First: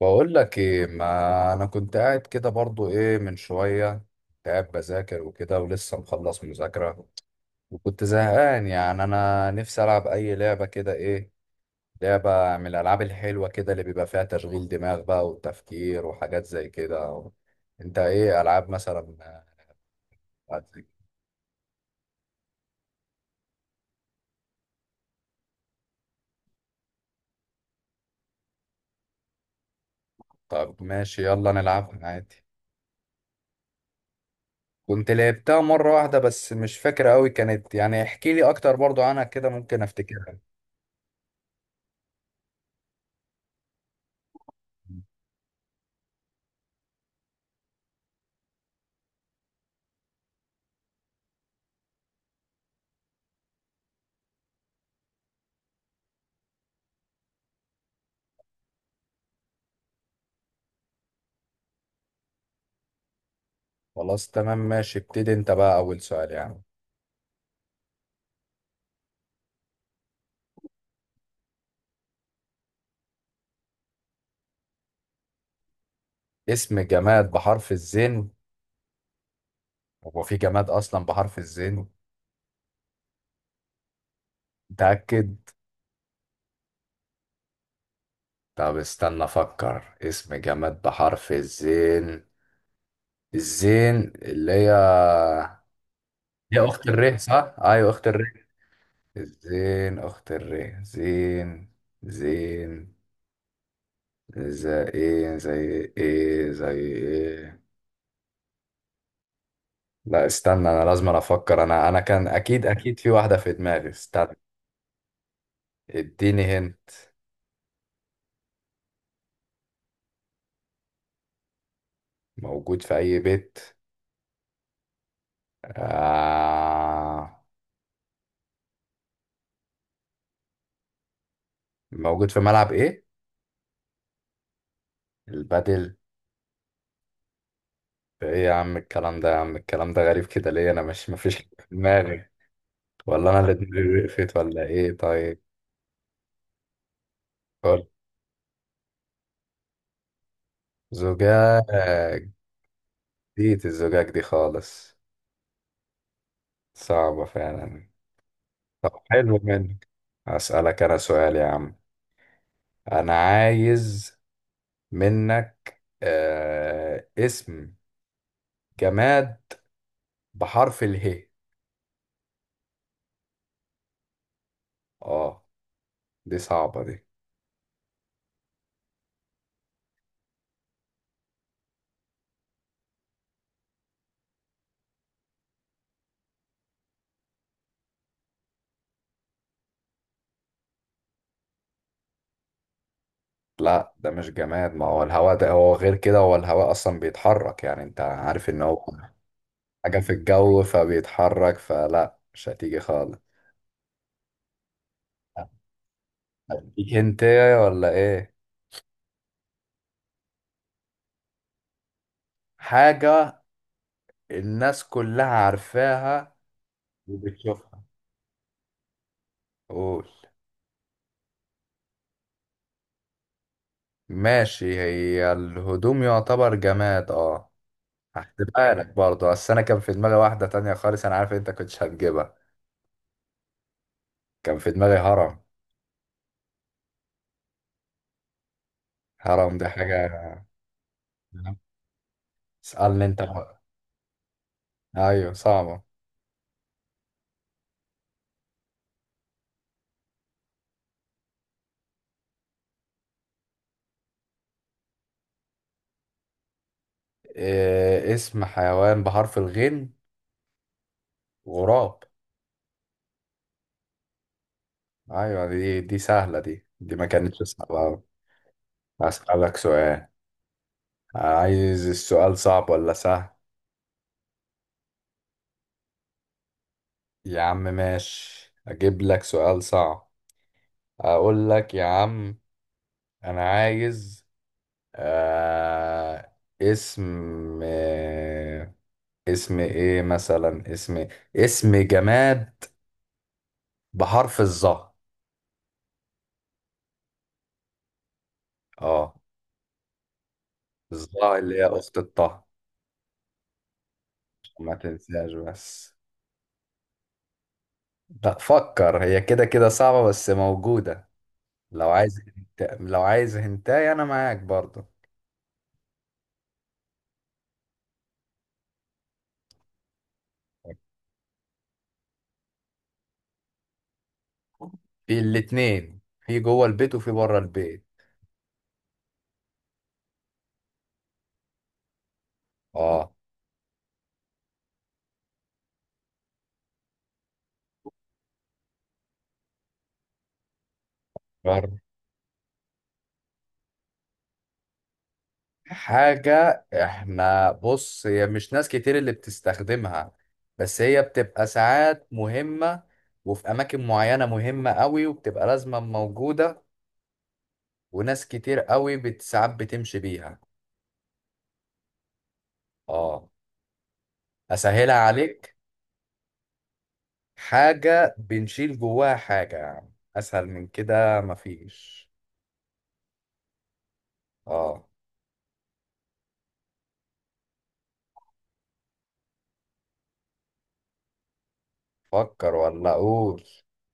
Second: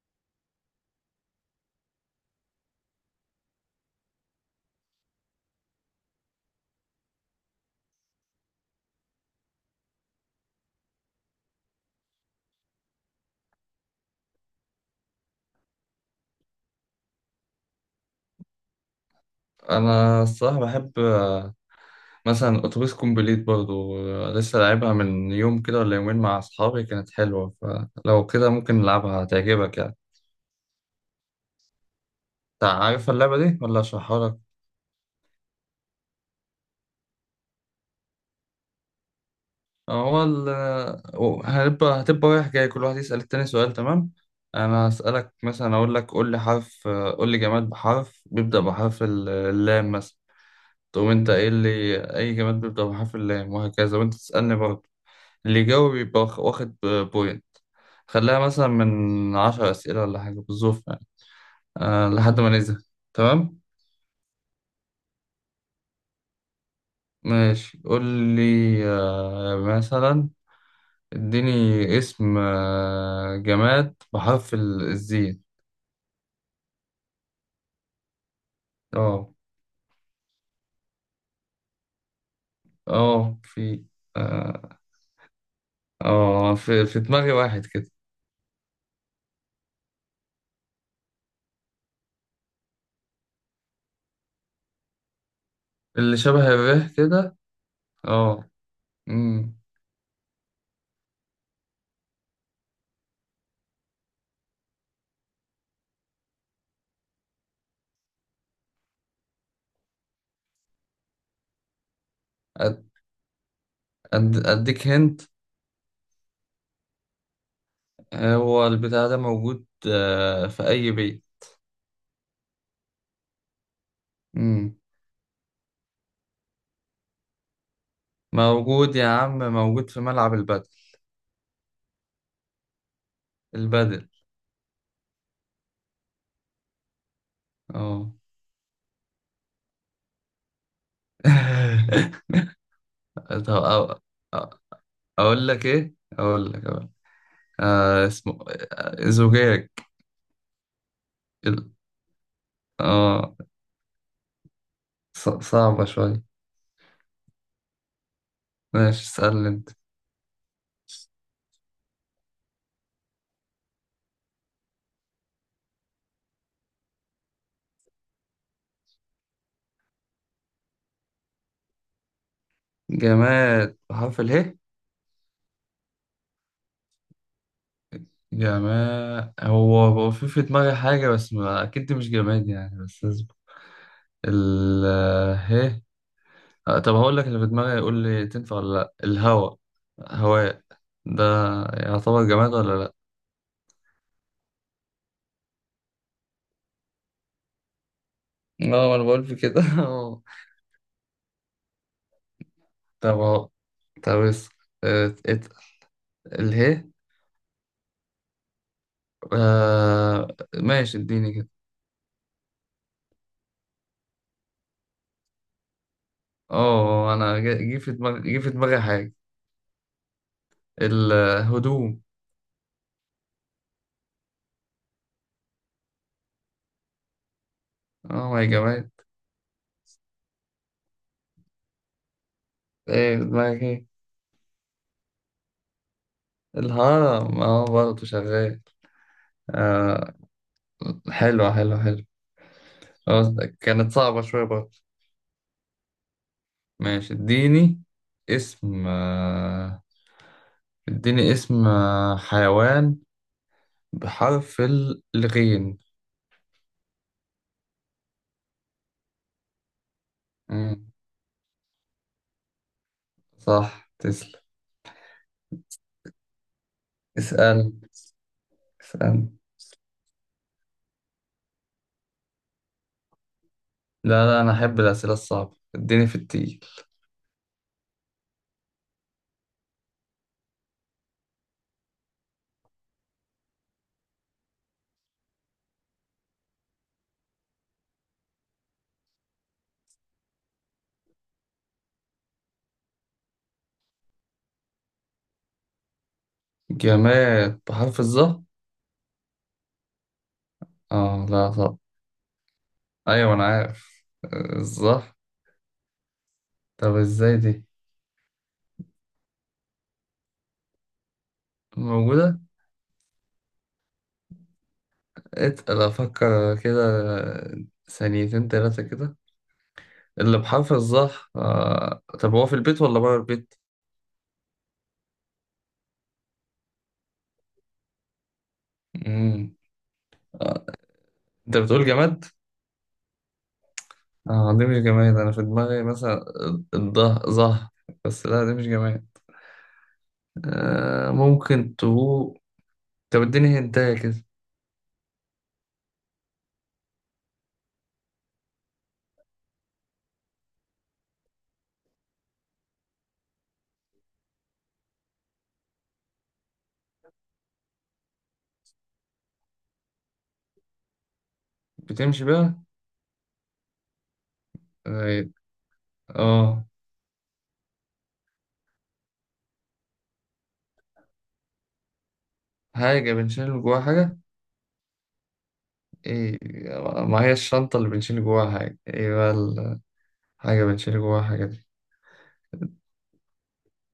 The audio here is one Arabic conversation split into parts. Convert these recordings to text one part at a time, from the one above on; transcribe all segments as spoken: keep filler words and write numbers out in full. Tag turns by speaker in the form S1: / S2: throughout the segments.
S1: بقول لك ايه؟ ما انا كنت قاعد كده برضو ايه من شويه، كنت قاعد بذاكر وكده، ولسه مخلص مذاكره، وكنت زهقان. يعني انا نفسي العب اي لعبه كده، ايه لعبه من الالعاب الحلوه كده اللي بيبقى فيها تشغيل دماغ بقى وتفكير وحاجات زي كده. انت ايه العاب مثلا؟
S2: انا الصراحه بحب آه، مثلا اتوبيس كومبليت برضو آه، لسه لعبها من يوم كده ولا يومين مع اصحابي، كانت حلوه. فلو كده ممكن نلعبها، هتعجبك يعني.
S1: طب ماشي، يلا نلعبها عادي.
S2: انت عارف اللعبه دي ولا اشرحها لك؟
S1: كنت لعبتها مره واحده بس مش فاكره قوي كانت، يعني احكي لي اكتر برضو عنها كده ممكن
S2: هو
S1: افتكرها.
S2: ال- آه، هنبقى هتبقى رايح جاي، كل واحد يسال التاني سؤال، تمام؟ انا هسالك مثلا، اقول لك قول لي حرف، آه، قول لي جماد بحرف، بيبدا بحرف ال- اللام مثلا. تقوم انت ايه اللي اي جماد بيبدا بحرف اللام، وهكذا، وانت تسالني برضه. اللي يجاوب يبقى واخ- واخد بوينت. خليها مثلا من عشر أسئلة ولا حاجة، بالظبط يعني، أه لحد ما نزهق. تمام
S1: خلاص تمام ماشي، ابتدي انت بقى اول سؤال يعني.
S2: ماشي. قول لي، أه مثلا اديني اسم آه، جماد بحرف ال- الزين.
S1: اسم جماد بحرف الزين؟
S2: اه.
S1: هو في جماد اصلا بحرف الزين؟
S2: اه في. اه.
S1: متأكد؟
S2: آه، في, في دماغي واحد كده،
S1: طب استنى افكر اسم جماد بحرف الزين. الزين اللي هي
S2: اللي شبه
S1: هي اخت
S2: الريح
S1: الره،
S2: كده.
S1: صح؟ ايوه اخت الره.
S2: اه. أمم.
S1: الزين اخت الره. زين. زين. زي ايه زي ايه زي ايه. لا استنى، انا لازم أنا افكر، انا انا كان اكيد
S2: أد-
S1: اكيد في واحدة في دماغي، استنى.
S2: أد- اديك هنت.
S1: اديني هنا.
S2: هو البتاع ده موجود آه، في اي بيت.
S1: موجود في أي بيت؟ آه.
S2: موجود يا عم، موجود في ملعب البدل.
S1: موجود في ملعب إيه؟
S2: البدل.
S1: البادل؟
S2: اه.
S1: إيه يا عم الكلام ده، يا عم الكلام ده غريب كده ليه؟ أنا مش، مفيش حاجة في دماغي، ولا أنا
S2: طب
S1: اللي
S2: أو...
S1: دماغي وقفت؟
S2: أو-
S1: ولا إيه؟ طيب
S2: اقول لك ايه، اقول لك اقول لك.
S1: قول.
S2: آه اسمه. آه زجاج. ال-
S1: زجاج؟
S2: اه.
S1: جديد الزجاج دي خالص.
S2: ص... صعبة شوية.
S1: صعبة فعلا. طب
S2: ماشي
S1: حلو
S2: اسألني انت.
S1: منك. أسألك أنا سؤال يا عم. أنا عايز منك آه اسم جماد بحرف اله.
S2: جماد بحرف اله.
S1: اه، دي صعبة دي.
S2: جماد، هو هو في في دماغي حاجة، بس ما... اكيد دي مش جماد يعني، بس اصبر. ال ه آه، طب هقول لك اللي في دماغي، يقول لي تنفع ولا لا. الهواء. هواء ده يعتبر جماد ولا لا؟
S1: لا ده مش جماد، ما هو الهواء ده هو غير كده، هو الهواء اصلا بيتحرك، يعني انت عارف ان
S2: اه
S1: هو
S2: ما انا بقول في كده
S1: حاجة في
S2: اه.
S1: الجو فبيتحرك، فلا مش هتيجي
S2: طب
S1: خالص.
S2: اه. طب اس ات ات اله
S1: هتيجي هنتايه ولا ايه؟
S2: آه ماشي، اديني كده.
S1: حاجة الناس كلها عارفاها
S2: اه انا جه جه
S1: وبتشوفها.
S2: في دماغي جه في دماغي حاجة.
S1: قول.
S2: الهدوم.
S1: ماشي، هي الهدوم يعتبر جماد اه.
S2: اه يا
S1: هحسبها لك
S2: جماعة.
S1: برضه، بس انا كان في دماغي واحدة تانية خالص، انا عارف انت كنتش هتجيبها.
S2: ايه في دماغك، ايه؟
S1: كان في دماغي هرم.
S2: الهرم. اه برضه شغال.
S1: هرم دي حاجة.
S2: آه. حلو حلو حلو.
S1: اسألني انت
S2: خلاص، ده
S1: بقى.
S2: كانت صعبة شوية برضه.
S1: ايوه صعبة.
S2: ماشي، اديني اسم آه اديني اسم آه حيوان بحرف الغين.
S1: إيه اسم حيوان بحرف الغين؟ غراب.
S2: صح تسلم.
S1: ايوه دي دي سهله، دي دي ما كانتش
S2: اسأل
S1: صعبه أوي.
S2: اسأل.
S1: هسألك سؤال. عايز السؤال صعب ولا سهل؟
S2: لا لا، أنا أحب الأسئلة الصعبة، اديني في التقيل.
S1: يا عم ماشي اجيب لك سؤال صعب، اقول لك يا عم، انا عايز آه اسم، آه اسم ايه مثلا، اسم، اسم جماد بحرف الظا.
S2: جماد بحرف الظهر.
S1: اه.
S2: اه
S1: الظا
S2: لا
S1: اللي هي
S2: صح.
S1: اخت الطه،
S2: أيوة أنا عارف آه،
S1: عشان ما
S2: الظهر.
S1: تنساش بس.
S2: طب ازاي دي؟
S1: لا فكر، هي كده كده صعبة بس موجودة. لو عايز
S2: موجودة.
S1: هنت... لو عايز هنتاي انا معاك برضه.
S2: اتقل أفكر كده، ثانيتين تلاتة كده. اللي بحرف الظهر آه. طب هو في البيت ولا بره البيت؟
S1: في الاتنين، في جوه البيت وفي بره البيت.
S2: مم. آه. أنت بتقول جماد؟
S1: اه
S2: اه دي مش جماد، أنا في دماغي مثلا الظهر ظهر، بس لا دي مش جماد. آه، ممكن
S1: بره.
S2: تقول. طب اديني هنتاية كده.
S1: حاجة احنا، بص، هي مش ناس كتير اللي بتستخدمها، بس هي بتبقى ساعات مهمة، وفي أماكن معينة مهمة قوي وبتبقى لازمة موجودة، وناس كتير قوي بت- ساعات بتمشي بيها.
S2: بتمشي بقى.
S1: اه، أسهلها
S2: طيب،
S1: عليك.
S2: اه.
S1: حاجة بنشيل جواها حاجة يا عم، أسهل من كده مفيش.
S2: حاجة بنشيل جواها حاجة.
S1: اه.
S2: ايه؟ ما هي الشنطة اللي بنشيل جواها حاجة، ايه بقى الحاجة بنشيل جواها حاجة دي؟
S1: فكر ولا أقول؟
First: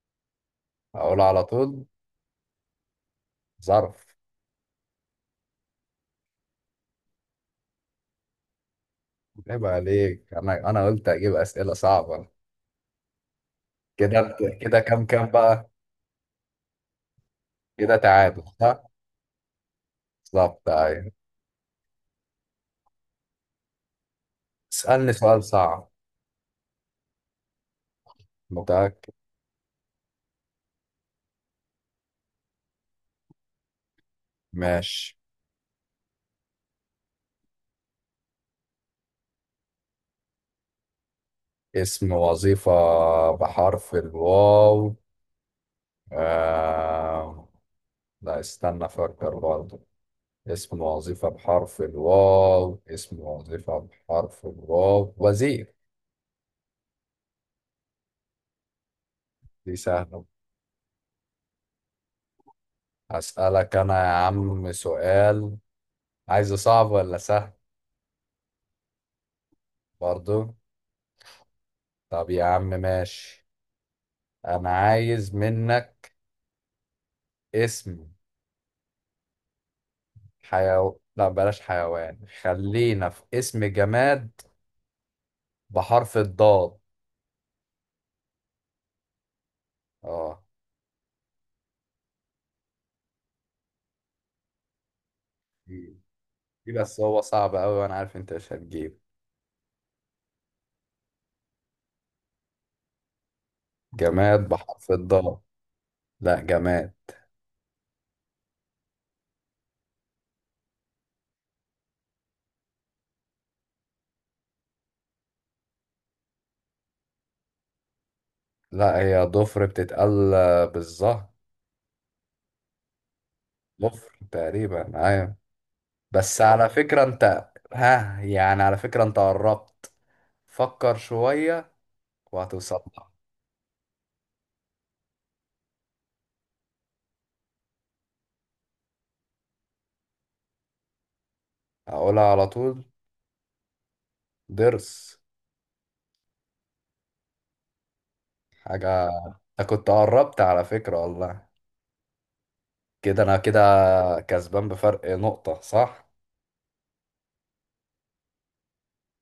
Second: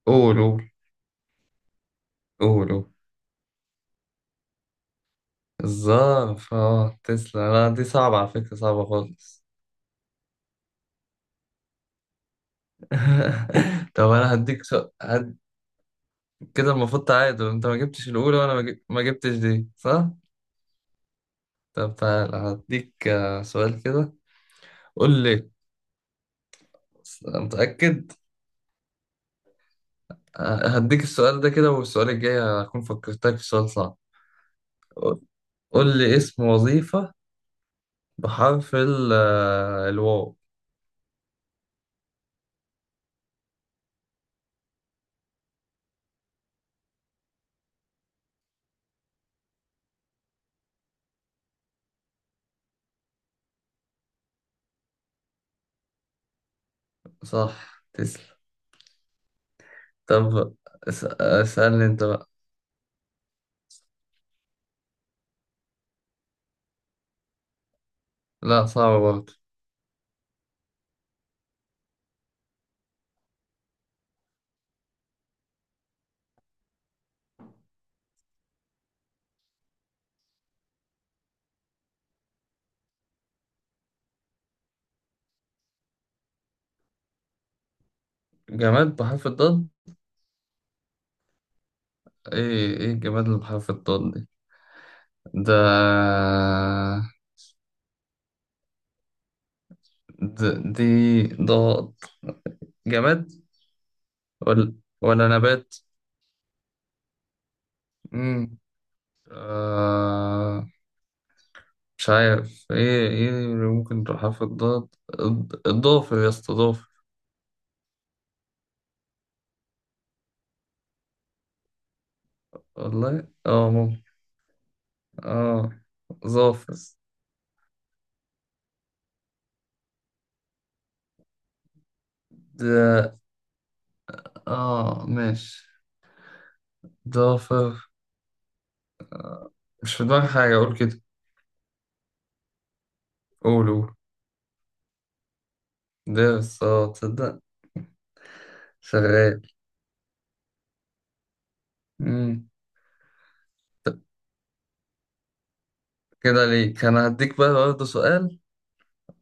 S2: قول قول.
S1: أقول على طول.
S2: قول قول.
S1: ظرف.
S2: الظرف. اه تسلا، لا دي صعبة على فكرة، صعبة خالص.
S1: عيب عليك، أنا أنا قلت أجيب أسئلة صعبة.
S2: طب
S1: كده
S2: انا
S1: أنت-
S2: هديك
S1: كده
S2: سؤال
S1: كام كام
S2: هد...
S1: بقى؟
S2: كده. المفروض تعادل، انت ما
S1: كده
S2: جبتش الاولى
S1: تعادل
S2: وانا ما جب-
S1: صح،
S2: ما جبتش دي، صح؟
S1: بالظبط أيوة.
S2: طب تعالى هديك آه، سؤال كده.
S1: اسألني
S2: قول
S1: سؤال
S2: لي.
S1: صعب.
S2: متأكد.
S1: متأكد.
S2: هديك السؤال ده كده، والسؤال الجاي هكون فكرتك في سؤال صعب.
S1: ماشي.
S2: قول لي اسم وظيفة بحرف ال- آه، الواو.
S1: اسم وظيفة بحرف الواو. آه... لا استنى أفكر برضه، اسم وظيفة بحرف الواو، اسم وظيفة بحرف الواو، وزير.
S2: صح تسلم.
S1: دي سهلة.
S2: طب اس- آه، اسألني انت بقى.
S1: أسألك أنا يا عم سؤال. عايزه صعب ولا سهل؟
S2: لا صعب برضه.
S1: برضو؟ طب يا عم ماشي، أنا عايز منك اسم حيو... لا بلاش حيوان، خلينا في اسم جماد بحرف الضاد.
S2: جماد بحرف الضاد.
S1: اه،
S2: ايه ايه الجماد اللي بحرف الضاد دي؟ ده.
S1: دي دي بس هو صعب أوي، وأنا عارف أنت مش هتجيب.
S2: د- دي. ضاد. جماد،
S1: جماد
S2: ولا.
S1: بحرف
S2: ولا
S1: الضاد.
S2: نبات؟
S1: لا جماد.
S2: مم. آه. مش عارف ايه ايه اللي ممكن تروح حرف الضاد. الض- الضافر يا اسطى، ضافر.
S1: لا هي ضفر بتتقال بالظهر.
S2: والله اه ممكن.
S1: ضفر تقريبا ايوه.
S2: اه.
S1: بس على
S2: ظافر.
S1: فكرة انت ها، يعني على فكرة انت قربت. فكر شوية وهتوصل لها.
S2: ده. اه ماشي. ضافر. مش في دماغي حاجة اقول كده.
S1: هقولها على طول.
S2: قول قول.
S1: ضرس.
S2: ده بس اه تصدق
S1: حاجة،
S2: شغال.
S1: انت كنت قربت على فكرة والله.
S2: مم.
S1: كده انا كده
S2: طب
S1: كسبان بفرق نقطة صح.
S2: كده ليك، انا هديك بقى برضه سؤال،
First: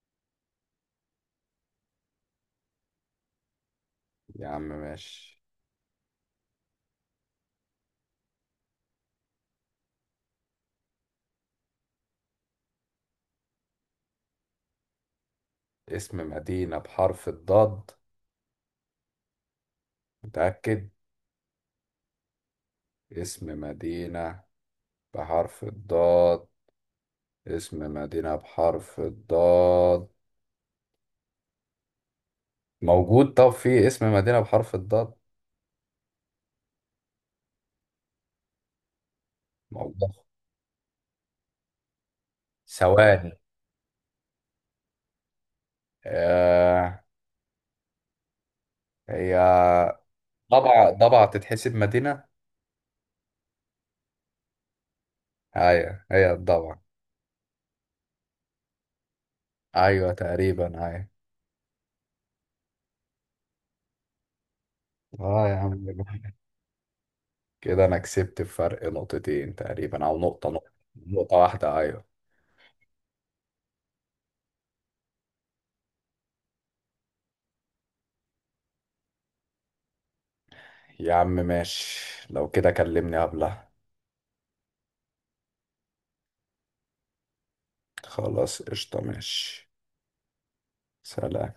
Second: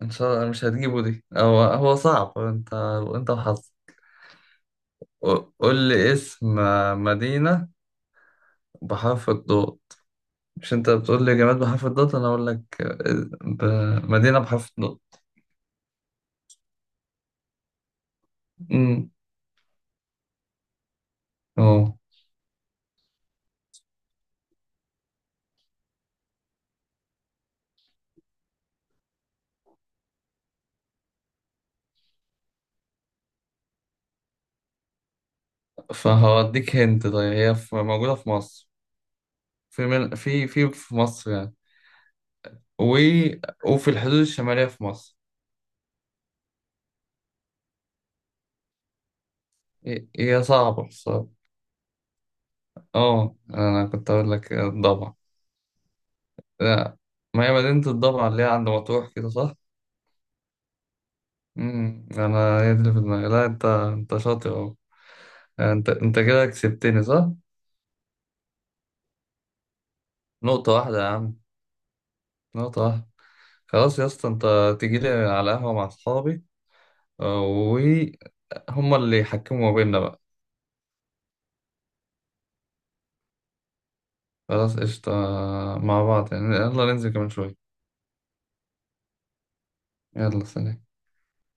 S2: ان شاء الله مش هتجيبه دي. هو هو صعب انت، انت وحظك.
S1: يا عم ماشي.
S2: قول لي اسم مدينة بحرف الضاد. مش انت بتقول لي جماد بحرف الضاد، انا اقول لك ب- مدينة بحرف الضاد.
S1: اسم مدينة بحرف الضاد.
S2: امم.
S1: متأكد.
S2: اه.
S1: اسم مدينة بحرف الضاد. اسم مدينة بحرف الضاد. موجود؟ طب في اسم مدينة بحرف الضاد
S2: فهوديك هنت، طيب هي في- موجودة في مصر. في
S1: موجود؟
S2: من... في في في مصر يعني. و...
S1: ثواني.
S2: وفي الحدود الشمالية في مصر.
S1: آه. هي
S2: هي هي صعبة
S1: ضبع؟ ضبع
S2: الصراحة.
S1: تتحسب مدينة؟
S2: اه انا كنت اقول لك الضبع.
S1: ايوه هي الضبع.
S2: لا، ما هي مدينة الضبع اللي هي عند مطروح كده، صح؟
S1: ايوه تقريبا ايوه.
S2: امم انا هي دي اللي في دماغي، لا انت انت شاطر اهو.
S1: اه يا عم.
S2: انت انت كده كسبتني صح؟
S1: كده انا كسبت بفرق نقطتين تقريبا، او نقطة، نقطة
S2: نقطة واحدة يا
S1: نقطة
S2: عم.
S1: واحدة ايوه.
S2: نقطة واحدة. خلاص يا اسطى، انت تيجي لي على قهوة مع اصحابي آه، وهم اللي يحكموا ما بيننا بقى.
S1: يا عم ماشي، لو كده كلمني قبلها.
S2: خلاص قشطة آه، مع بعض يعني، يلا ننزل كمان شوية.
S1: خلاص قشطة ماشي.
S2: يلا سلام.
S1: سلام.